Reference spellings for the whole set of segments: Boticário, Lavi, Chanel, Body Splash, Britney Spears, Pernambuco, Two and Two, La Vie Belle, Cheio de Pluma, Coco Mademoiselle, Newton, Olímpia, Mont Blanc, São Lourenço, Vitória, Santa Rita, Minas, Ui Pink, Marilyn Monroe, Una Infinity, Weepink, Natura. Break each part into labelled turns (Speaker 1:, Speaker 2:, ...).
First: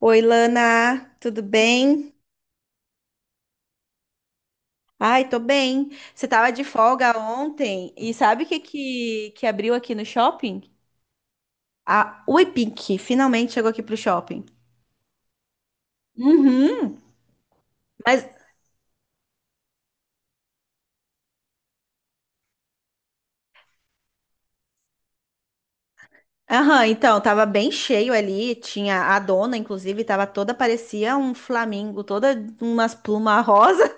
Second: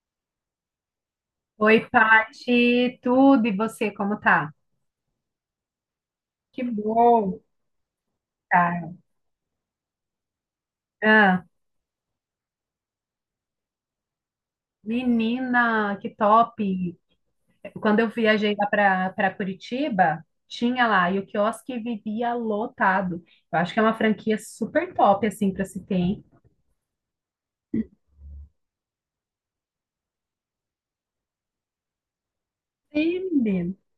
Speaker 1: Oi, Lana, tudo
Speaker 2: Oi,
Speaker 1: bem?
Speaker 2: Paty, tudo e você, como tá?
Speaker 1: Ai, tô bem. Você tava de
Speaker 2: Que
Speaker 1: folga
Speaker 2: bom,
Speaker 1: ontem e sabe o que,
Speaker 2: cara.
Speaker 1: que, que abriu aqui no shopping?
Speaker 2: Ah,
Speaker 1: A Ui Pink finalmente chegou aqui pro shopping.
Speaker 2: menina, que top!
Speaker 1: Uhum.
Speaker 2: Quando eu
Speaker 1: Mas,
Speaker 2: viajei lá para Curitiba, tinha lá, e o quiosque vivia lotado. Eu acho que é uma franquia super top, assim, para se ter, hein?
Speaker 1: aham, então, tava bem cheio ali. Tinha a dona, inclusive, tava toda, parecia um flamingo, toda umas
Speaker 2: Sim,
Speaker 1: plumas
Speaker 2: menino.
Speaker 1: rosa.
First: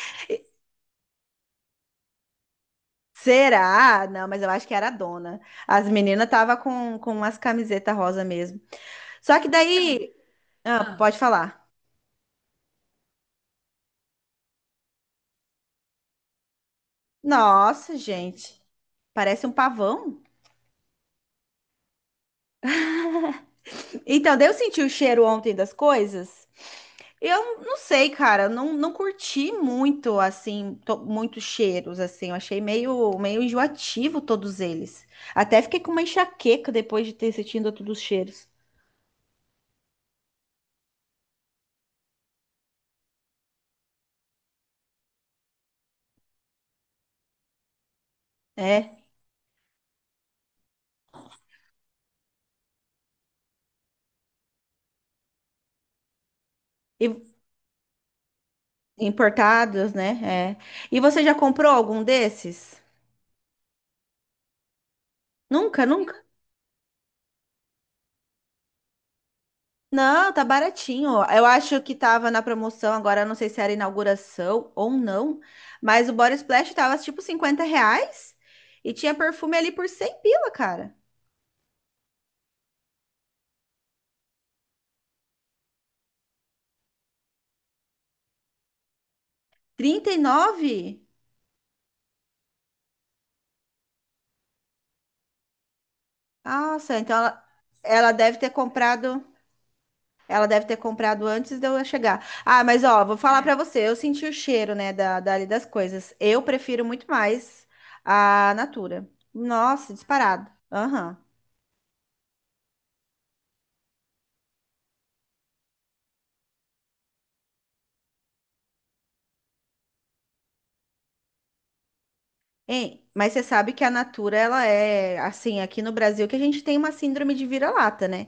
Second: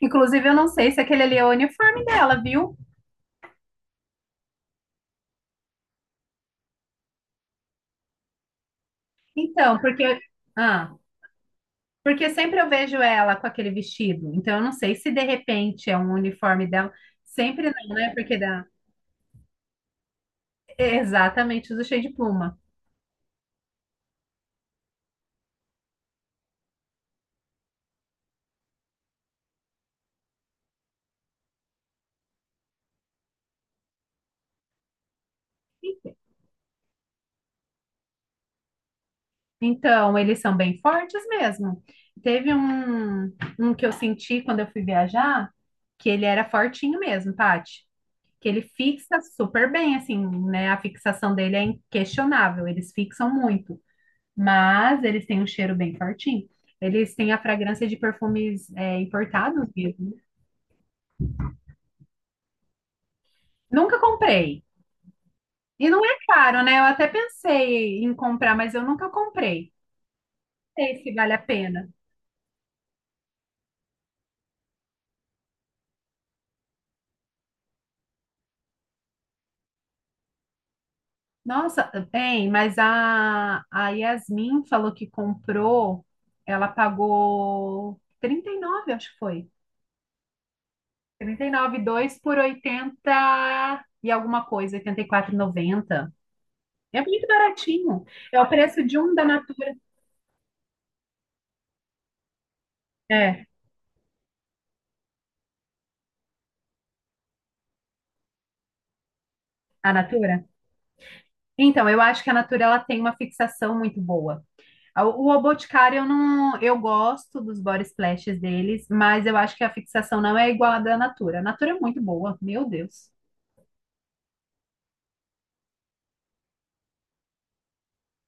Speaker 2: Inclusive, eu não sei se aquele ali é o uniforme dela, viu?
Speaker 1: Será? Não, mas eu acho que era a dona. As meninas tava com umas camisetas rosa mesmo. Só que
Speaker 2: Então,
Speaker 1: daí. Ah,
Speaker 2: ah,
Speaker 1: Ah, pode falar.
Speaker 2: porque sempre eu vejo ela com aquele vestido. Então, eu não sei se de repente é um uniforme dela. Sempre não,
Speaker 1: Nossa,
Speaker 2: né? Porque
Speaker 1: gente.
Speaker 2: da.
Speaker 1: Parece um pavão.
Speaker 2: Exatamente, os do Cheio de Pluma.
Speaker 1: Então, daí eu senti o cheiro ontem das coisas. Eu não sei, cara, não curti muito, assim, muitos cheiros, assim. Eu achei meio enjoativo todos eles. Até fiquei com uma enxaqueca depois de ter sentido todos os cheiros.
Speaker 2: Então, eles são bem fortes mesmo. Teve um que eu senti quando eu fui viajar, que ele era fortinho mesmo, Paty. Que ele
Speaker 1: É,
Speaker 2: fixa super bem, assim, né? A fixação dele é inquestionável, eles fixam muito. Mas eles têm um cheiro bem fortinho. Eles
Speaker 1: e
Speaker 2: têm a fragrância de perfumes importados
Speaker 1: importados,
Speaker 2: mesmo.
Speaker 1: né? É. E você já comprou algum desses?
Speaker 2: Nunca comprei.
Speaker 1: Nunca,
Speaker 2: E não é
Speaker 1: nunca?
Speaker 2: caro, né? Eu até pensei em comprar, mas eu nunca comprei.
Speaker 1: Não, tá
Speaker 2: Não sei
Speaker 1: baratinho.
Speaker 2: se vale a
Speaker 1: Eu acho
Speaker 2: pena.
Speaker 1: que tava na promoção, agora eu não sei se era inauguração ou não, mas o Body Splash tava tipo 50 reais e tinha perfume ali por 100 pila, cara.
Speaker 2: Nossa, bem, mas a Yasmin falou que comprou, ela pagou 39, acho que foi.
Speaker 1: 39.
Speaker 2: Trinta e nove e dois por 80 e alguma coisa, oitenta e quatro e noventa.
Speaker 1: Nossa,
Speaker 2: É
Speaker 1: então
Speaker 2: muito
Speaker 1: ela,
Speaker 2: baratinho.
Speaker 1: ela deve
Speaker 2: É
Speaker 1: ter
Speaker 2: o preço de um
Speaker 1: comprado,
Speaker 2: da Natura.
Speaker 1: ela deve ter comprado antes de eu chegar. Ah, mas ó, vou falar
Speaker 2: É,
Speaker 1: pra você, eu senti o cheiro, né, dali das coisas. Eu prefiro muito mais a Natura. Nossa,
Speaker 2: a Natura?
Speaker 1: disparado. Aham.
Speaker 2: Então, eu acho que a Natura ela tem uma fixação muito boa. O Boticário, eu não, eu gosto dos body splashes deles, mas eu acho que a fixação não é igual à da Natura. A Natura é muito boa, meu
Speaker 1: Hein?
Speaker 2: Deus.
Speaker 1: Mas você sabe que a Natura, ela é assim, aqui no Brasil, que a gente tem uma síndrome de vira-lata, né?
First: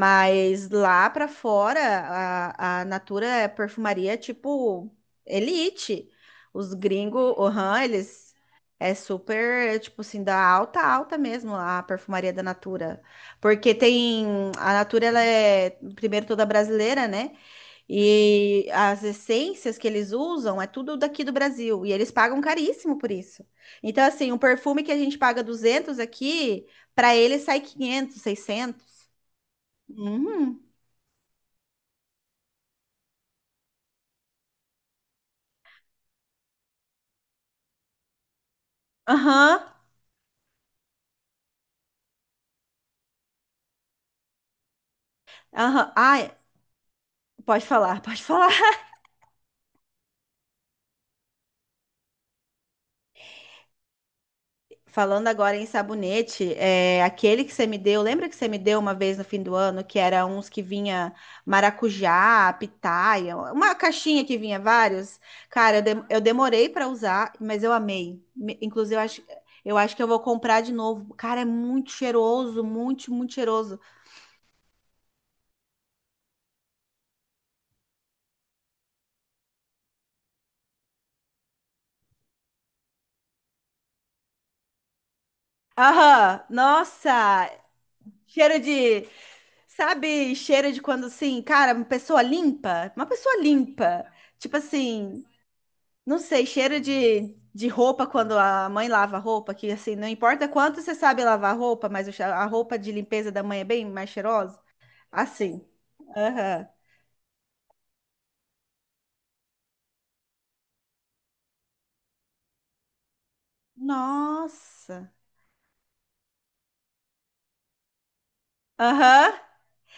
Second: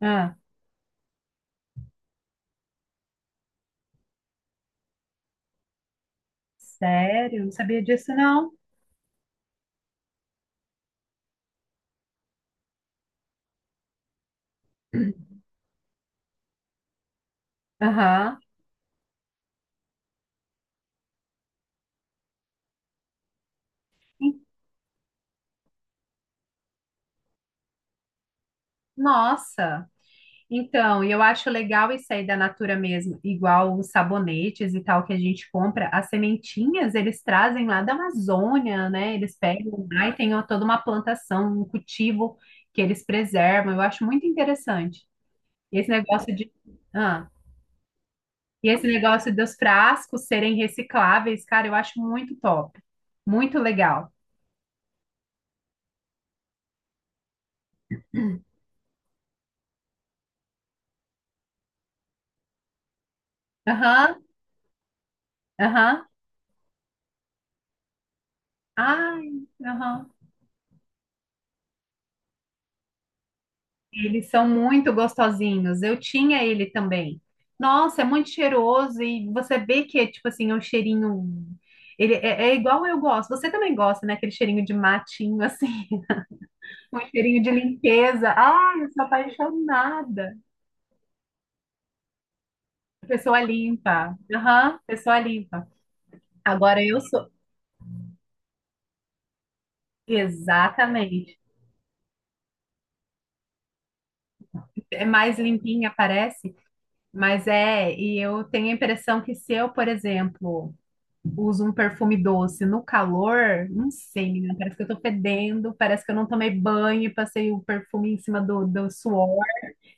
Speaker 2: Ah.
Speaker 1: lá pra fora, a Natura é perfumaria tipo elite. Os gringos,
Speaker 2: Sério? Não
Speaker 1: uhum,
Speaker 2: sabia disso,
Speaker 1: eles
Speaker 2: não.
Speaker 1: é super, tipo assim, da alta, alta mesmo a perfumaria da Natura. Porque tem, a Natura, ela é, primeiro, toda brasileira, né?
Speaker 2: Aham.
Speaker 1: E as essências que eles usam é tudo daqui do Brasil. E eles pagam caríssimo por isso. Então, assim, um
Speaker 2: En-
Speaker 1: perfume que a gente paga 200 aqui, para eles sai 500 600.
Speaker 2: Nossa.
Speaker 1: Uhum.
Speaker 2: Então, e eu acho legal isso aí da Natura mesmo, igual os sabonetes e tal que a gente compra, as sementinhas eles trazem lá da Amazônia, né? Eles
Speaker 1: Aham.
Speaker 2: pegam lá e tem ó, toda uma plantação, um cultivo que eles preservam. Eu acho muito interessante. E Esse
Speaker 1: Aham. Ai,
Speaker 2: negócio de, ah,
Speaker 1: pode falar, pode falar.
Speaker 2: e esse negócio dos frascos serem recicláveis, cara, eu acho muito top, muito legal.
Speaker 1: Falando agora em sabonete, é, aquele que você me deu, lembra que você me deu uma vez no fim do ano, que era uns que vinha maracujá, pitaia, uma
Speaker 2: Aham,
Speaker 1: caixinha que vinha vários? Cara,
Speaker 2: aham.
Speaker 1: eu demorei para usar, mas eu amei. Inclusive, eu acho,
Speaker 2: Ai,
Speaker 1: eu acho que eu
Speaker 2: aham.
Speaker 1: vou comprar de novo. Cara, é muito cheiroso, muito, muito cheiroso.
Speaker 2: Eles são muito gostosinhos. Eu tinha ele também. Nossa, é muito cheiroso e você vê que é tipo assim, é um cheirinho. Ele é igual eu gosto. Você também gosta, né? Aquele cheirinho de matinho, assim,
Speaker 1: Aham,
Speaker 2: um cheirinho
Speaker 1: nossa,
Speaker 2: de limpeza.
Speaker 1: cheiro
Speaker 2: Ai, eu sou
Speaker 1: de, sabe,
Speaker 2: apaixonada.
Speaker 1: cheiro de quando assim, cara, uma pessoa limpa, uma pessoa
Speaker 2: Pessoa
Speaker 1: limpa.
Speaker 2: limpa.
Speaker 1: Tipo
Speaker 2: Aham, pessoa
Speaker 1: assim,
Speaker 2: limpa.
Speaker 1: não sei, cheiro
Speaker 2: Agora eu sou.
Speaker 1: de roupa quando a mãe lava a roupa, que assim, não importa quanto você sabe
Speaker 2: Exatamente.
Speaker 1: lavar a roupa, mas o a roupa de limpeza da mãe é bem mais cheirosa.
Speaker 2: É mais
Speaker 1: Assim.
Speaker 2: limpinha, parece,
Speaker 1: Aham.
Speaker 2: mas é. E eu tenho a impressão que se eu, por exemplo, uso um perfume doce no calor, não sei, menina, parece que eu tô
Speaker 1: Nossa.
Speaker 2: fedendo, parece que eu não tomei banho e passei o perfume em cima do
Speaker 1: Aham.
Speaker 2: suor,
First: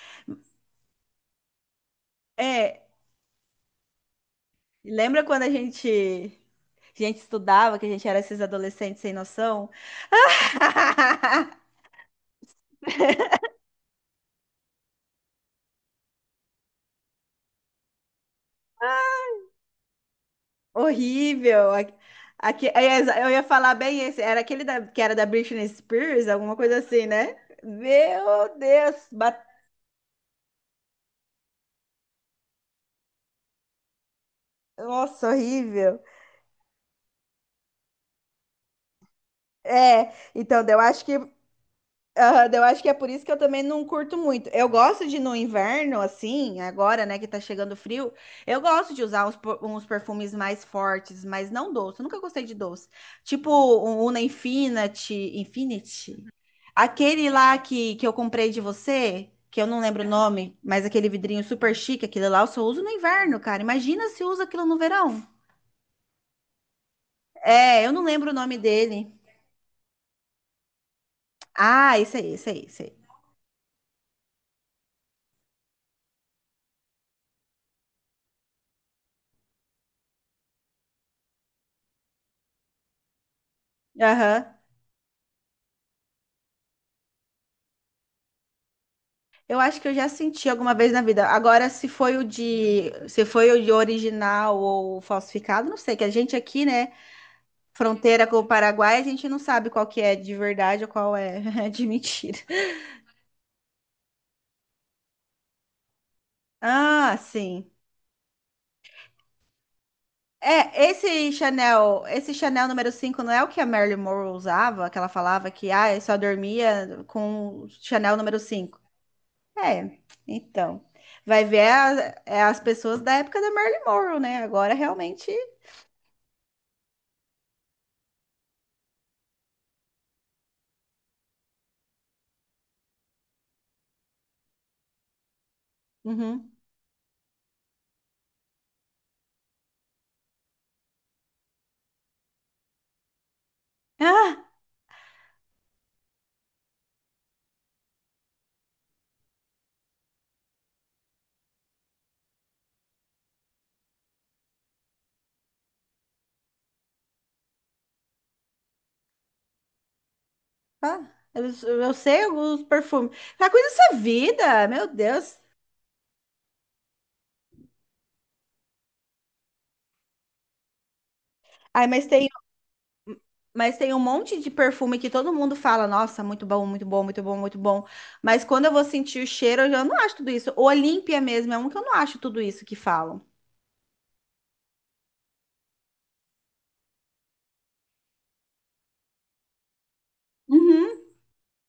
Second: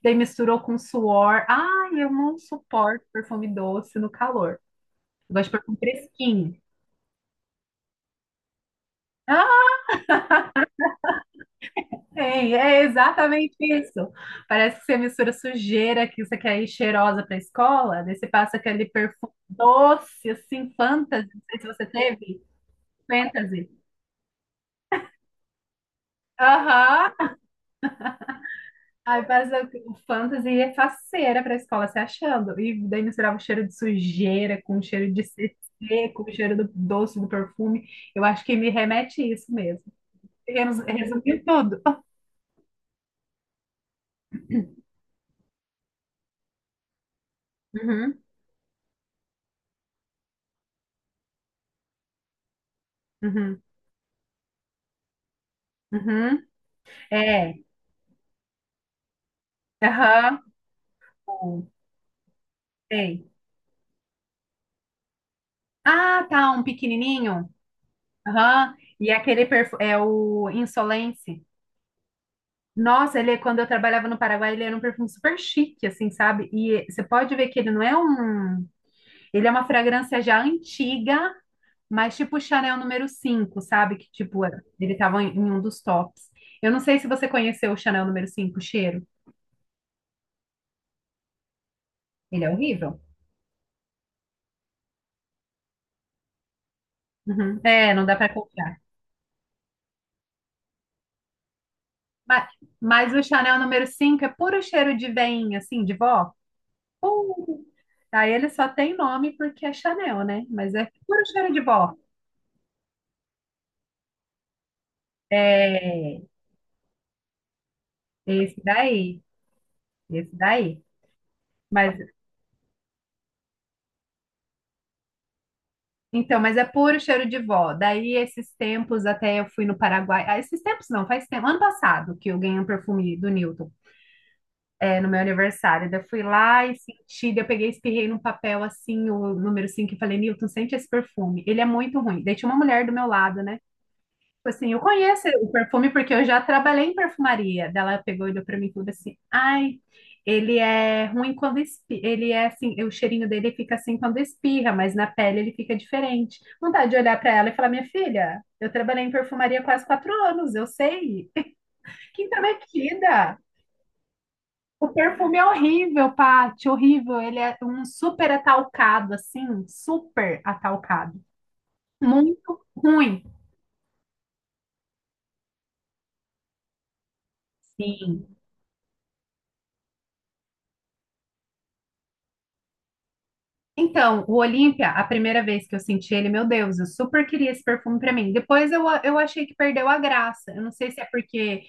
Speaker 2: daí misturou com suor. Ai, eu não
Speaker 1: É.
Speaker 2: suporto perfume doce no calor.
Speaker 1: Lembra
Speaker 2: Eu
Speaker 1: quando
Speaker 2: gosto
Speaker 1: a
Speaker 2: de perfume
Speaker 1: gente,
Speaker 2: fresquinho.
Speaker 1: a gente estudava, que a gente era esses adolescentes sem noção?
Speaker 2: Ah, tem, é exatamente isso. Parece que você mistura sujeira que você quer ir cheirosa pra escola, daí você passa aquele perfume doce, assim, fantasy, não sei se
Speaker 1: Horrível.
Speaker 2: você teve,
Speaker 1: É, eu ia
Speaker 2: fantasy.
Speaker 1: falar bem esse. Era aquele que era da Britney Spears, alguma coisa assim,
Speaker 2: Aham.
Speaker 1: né? Meu Deus.
Speaker 2: Aí passa o fantasy é faceira pra escola se achando. E daí misturava o cheiro de sujeira com o cheiro de
Speaker 1: Nossa, horrível.
Speaker 2: CC, com o cheiro do doce, do perfume. Eu acho que me remete a isso mesmo.
Speaker 1: É, então, daí eu
Speaker 2: Resu-
Speaker 1: acho que,
Speaker 2: Resumi tudo.
Speaker 1: ah, daí eu acho que é por isso que eu também não curto muito. Eu gosto de no inverno, assim, agora, né, que tá chegando frio,
Speaker 2: Uhum,
Speaker 1: eu gosto de usar uns perfumes mais fortes, mas não doce. Eu nunca gostei de doce. Tipo
Speaker 2: uhum,
Speaker 1: o Una Infinity, Infinity.
Speaker 2: uhum.
Speaker 1: Aquele
Speaker 2: É,
Speaker 1: lá que eu comprei de você, que eu não lembro o
Speaker 2: aham,
Speaker 1: nome, mas aquele vidrinho
Speaker 2: uhum.
Speaker 1: super chique, aquele lá eu só uso no
Speaker 2: Sei.
Speaker 1: inverno, cara. Imagina se usa aquilo no verão.
Speaker 2: Ah, tá, um pequenininho.
Speaker 1: É, eu não lembro o nome
Speaker 2: Aham. E
Speaker 1: dele.
Speaker 2: aquele perfume, é o Insolence.
Speaker 1: Ah, esse aí, esse aí, esse aí.
Speaker 2: Nossa, ele, quando eu trabalhava no Paraguai, ele era um perfume super chique, assim, sabe? E você pode ver que ele não é um. Ele é uma fragrância já antiga, mas tipo Chanel número 5, sabe? Que tipo,
Speaker 1: Aham.
Speaker 2: ele tava em um dos tops. Eu não sei se você conheceu o Chanel número 5 o cheiro.
Speaker 1: Eu acho que eu já senti alguma vez na vida. Agora, se foi o
Speaker 2: Ele é
Speaker 1: de,
Speaker 2: horrível.
Speaker 1: se foi o de original ou falsificado, não sei, que a gente aqui, né,
Speaker 2: Uhum. É, não dá
Speaker 1: fronteira
Speaker 2: pra
Speaker 1: com o
Speaker 2: comprar.
Speaker 1: Paraguai, a gente não sabe qual que é de verdade ou qual é de mentira.
Speaker 2: Mas, mas o Chanel número 5 é puro cheiro de veinha, assim, de vó.
Speaker 1: Ah,
Speaker 2: Puro.
Speaker 1: sim.
Speaker 2: Aí ele só tem nome porque é Chanel, né? Mas
Speaker 1: É,
Speaker 2: é puro
Speaker 1: esse
Speaker 2: cheiro de vó.
Speaker 1: Chanel, esse Chanel número cinco não é o que a Marilyn Monroe usava, que ela falava que ah, eu só
Speaker 2: É,
Speaker 1: dormia com Chanel número
Speaker 2: esse
Speaker 1: cinco.
Speaker 2: daí,
Speaker 1: É,
Speaker 2: esse daí.
Speaker 1: então. Vai ver
Speaker 2: Mas
Speaker 1: é as pessoas da época da Marilyn Monroe, né? Agora realmente.
Speaker 2: Então, mas é puro cheiro de vó. Daí, esses tempos, até eu fui no Paraguai. Ah, esses tempos não, faz tempo. Ano passado que eu ganhei um perfume do Newton, no meu aniversário. Daí, eu fui
Speaker 1: Uhum.
Speaker 2: lá e senti. Daí, eu peguei, e espirrei num papel assim, o número 5 e falei, Newton, sente esse perfume. Ele é muito ruim. Daí, tinha uma mulher do meu lado, né? Tipo assim, eu conheço o perfume porque eu já trabalhei em perfumaria. Daí, ela pegou e olhou pra mim e falou assim: Ai, ele é ruim quando espirra. Ele é assim, o cheirinho dele fica assim quando espirra, mas na pele ele fica diferente. Vontade de olhar pra ela e falar: Minha filha, eu trabalhei em perfumaria quase 4 anos, eu
Speaker 1: Ah,
Speaker 2: sei.
Speaker 1: eu, eu sei
Speaker 2: Quinta
Speaker 1: os perfumes.
Speaker 2: metida.
Speaker 1: Ah, coisa dessa vida, meu
Speaker 2: O
Speaker 1: Deus.
Speaker 2: perfume é horrível, Paty, horrível. Ele é um super atalcado, assim, super atalcado.
Speaker 1: Ai, mas tem,
Speaker 2: Muito ruim.
Speaker 1: mas tem um monte de perfume que todo mundo fala, nossa, muito bom, muito bom, muito bom, muito bom.
Speaker 2: Sim.
Speaker 1: Mas quando eu vou sentir o cheiro, eu já não acho tudo isso. O Olímpia mesmo é um que eu não acho tudo isso que falam.
Speaker 2: Então, o Olímpia, a primeira vez que eu senti ele, meu Deus, eu super queria esse perfume para mim. Depois eu achei que perdeu a graça. Eu não
Speaker 1: Uhum.
Speaker 2: sei se é porque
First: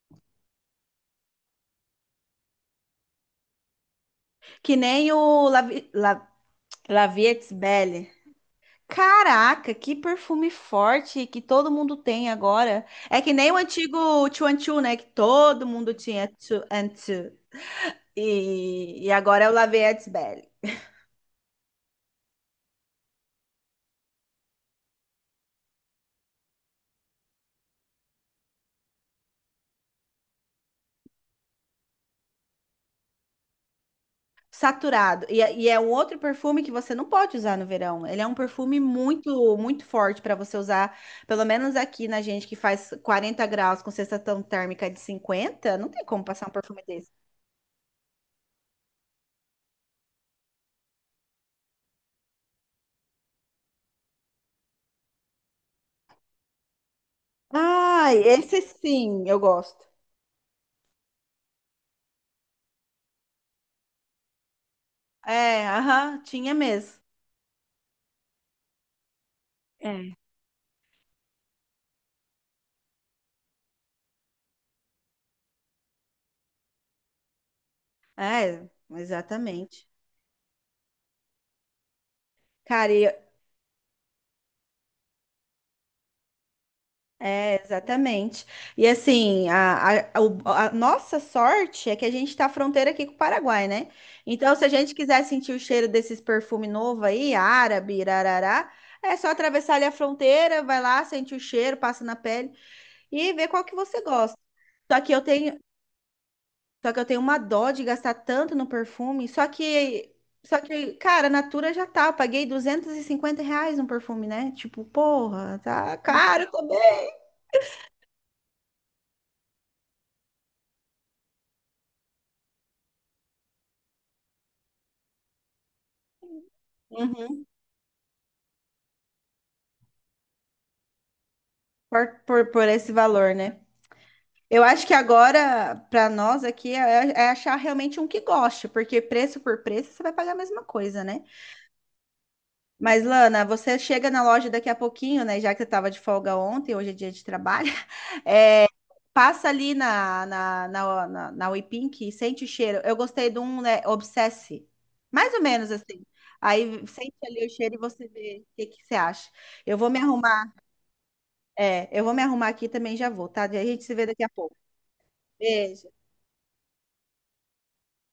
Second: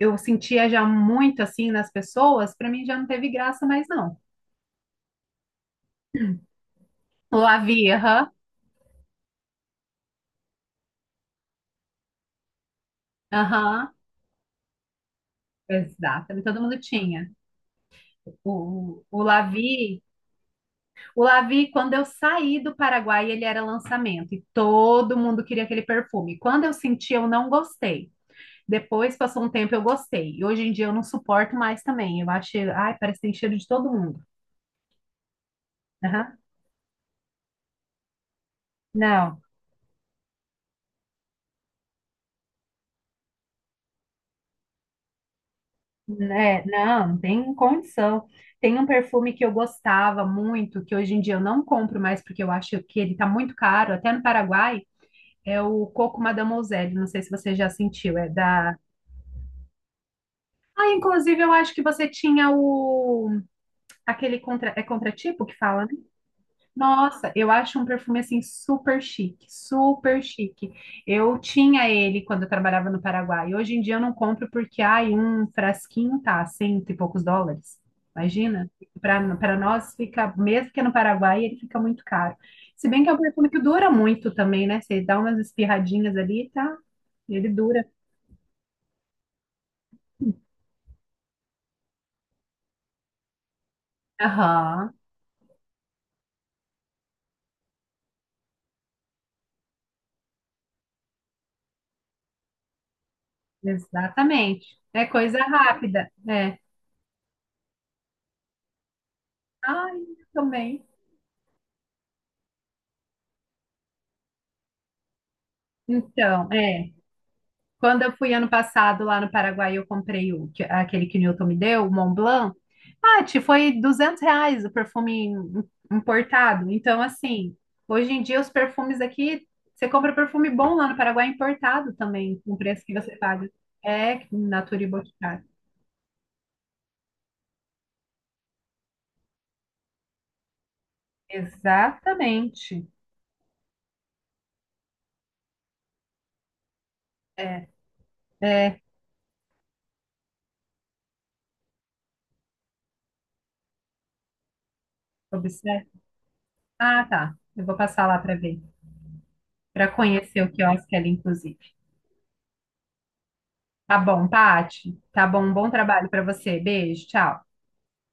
Speaker 2: eu sentia já muito assim nas pessoas, para mim já não teve graça mais não.
Speaker 1: Que nem o La
Speaker 2: O
Speaker 1: Vie
Speaker 2: Lavi,
Speaker 1: Belle.
Speaker 2: aham,
Speaker 1: Caraca, que perfume forte que todo mundo tem agora. É que nem o
Speaker 2: aham,
Speaker 1: antigo Two and Two, né? Que todo mundo tinha
Speaker 2: exato, todo
Speaker 1: Two
Speaker 2: mundo
Speaker 1: and
Speaker 2: tinha.
Speaker 1: Two. E,
Speaker 2: O,
Speaker 1: e
Speaker 2: o o
Speaker 1: agora é o La Vie
Speaker 2: Lavi,
Speaker 1: Belle.
Speaker 2: o Lavi, quando eu saí do Paraguai, ele era lançamento e todo mundo queria aquele perfume. Quando eu senti, eu não gostei. Depois passou um tempo, eu gostei. E hoje em dia eu não suporto mais também. Eu acho, ai, parece que tem cheiro de todo mundo.
Speaker 1: Saturado. E é um outro
Speaker 2: Aham.
Speaker 1: perfume que você não pode usar no verão. Ele é um perfume
Speaker 2: Não,
Speaker 1: muito, muito forte para você usar. Pelo menos aqui na gente que faz 40 graus com sensação térmica de 50. Não tem como passar um
Speaker 2: né?
Speaker 1: perfume
Speaker 2: Não,
Speaker 1: desse.
Speaker 2: não tem condição. Tem um perfume que eu gostava muito, que hoje em dia eu não compro mais porque eu acho que ele tá muito caro, até no Paraguai, é o Coco Mademoiselle. Não sei se você já sentiu,
Speaker 1: Ai,
Speaker 2: é
Speaker 1: esse
Speaker 2: da.
Speaker 1: sim, eu gosto.
Speaker 2: Ah, inclusive eu acho que você tinha o aquele contra é contratipo que
Speaker 1: É,
Speaker 2: fala, né?
Speaker 1: aham, tinha mesmo.
Speaker 2: Nossa, eu acho um perfume assim super chique,
Speaker 1: É.
Speaker 2: super chique. Eu tinha ele quando eu trabalhava no Paraguai. Hoje em dia eu não compro porque ai, um frasquinho tá cento e poucos dólares.
Speaker 1: É,
Speaker 2: Imagina? Para
Speaker 1: exatamente.
Speaker 2: nós fica, mesmo que é no Paraguai, ele fica muito caro. Se
Speaker 1: Cara,
Speaker 2: bem
Speaker 1: e.
Speaker 2: que é um perfume que dura muito também, né? Você dá umas espirradinhas ali, tá? Ele
Speaker 1: É,
Speaker 2: dura.
Speaker 1: exatamente. E assim, a nossa sorte é que a gente está fronteira aqui com o Paraguai, né? Então, se a
Speaker 2: Aham,
Speaker 1: gente quiser sentir o cheiro desses perfumes novos aí, árabe, irarará, é só atravessar ali a fronteira, vai lá, sente o cheiro, passa na pele e vê qual que você gosta.
Speaker 2: exatamente.
Speaker 1: Só
Speaker 2: É
Speaker 1: que eu
Speaker 2: coisa
Speaker 1: tenho,
Speaker 2: rápida, né?
Speaker 1: só que eu tenho uma dó de gastar tanto no perfume, só
Speaker 2: Ai,
Speaker 1: que,
Speaker 2: eu
Speaker 1: só
Speaker 2: também.
Speaker 1: que, cara, a Natura já tá, eu paguei 250 reais no perfume, né? Tipo, porra, tá caro
Speaker 2: Então,
Speaker 1: também.
Speaker 2: é. Quando eu fui ano passado lá no Paraguai, eu comprei aquele que o Newton me deu, o Mont Blanc. Paty, foi R$ 200 o perfume importado. Então,
Speaker 1: Uhum.
Speaker 2: assim, hoje em dia os perfumes aqui, você compra perfume bom lá no Paraguai é importado
Speaker 1: Por,
Speaker 2: também,
Speaker 1: por,
Speaker 2: com o
Speaker 1: por
Speaker 2: preço
Speaker 1: esse
Speaker 2: que você
Speaker 1: valor,
Speaker 2: paga.
Speaker 1: né?
Speaker 2: É,
Speaker 1: Eu
Speaker 2: Natura e
Speaker 1: acho que
Speaker 2: Boticário.
Speaker 1: agora, para nós aqui, é achar realmente um que goste, porque preço por preço você vai pagar a mesma coisa, né?
Speaker 2: Exatamente.
Speaker 1: Mas, Lana, você chega na loja daqui a pouquinho, né? Já que você estava de folga ontem, hoje é dia de trabalho,
Speaker 2: É,
Speaker 1: é,
Speaker 2: é,
Speaker 1: passa ali na Weepink e sente o cheiro. Eu gostei de um, né? Obsesse. Mais ou menos
Speaker 2: observe.
Speaker 1: assim. Aí
Speaker 2: Ah,
Speaker 1: sente
Speaker 2: tá.
Speaker 1: ali o
Speaker 2: Eu
Speaker 1: cheiro
Speaker 2: vou
Speaker 1: e você
Speaker 2: passar lá para
Speaker 1: vê o
Speaker 2: ver,
Speaker 1: que que você acha. Eu vou
Speaker 2: para
Speaker 1: me
Speaker 2: conhecer
Speaker 1: arrumar,
Speaker 2: o quiosque ali, inclusive.
Speaker 1: é, eu vou me arrumar aqui e também já vou, tá? A gente se
Speaker 2: Tá
Speaker 1: vê daqui a
Speaker 2: bom,
Speaker 1: pouco.
Speaker 2: Paty. Tá bom, um bom
Speaker 1: Beijo.
Speaker 2: trabalho para você. Beijo, tchau.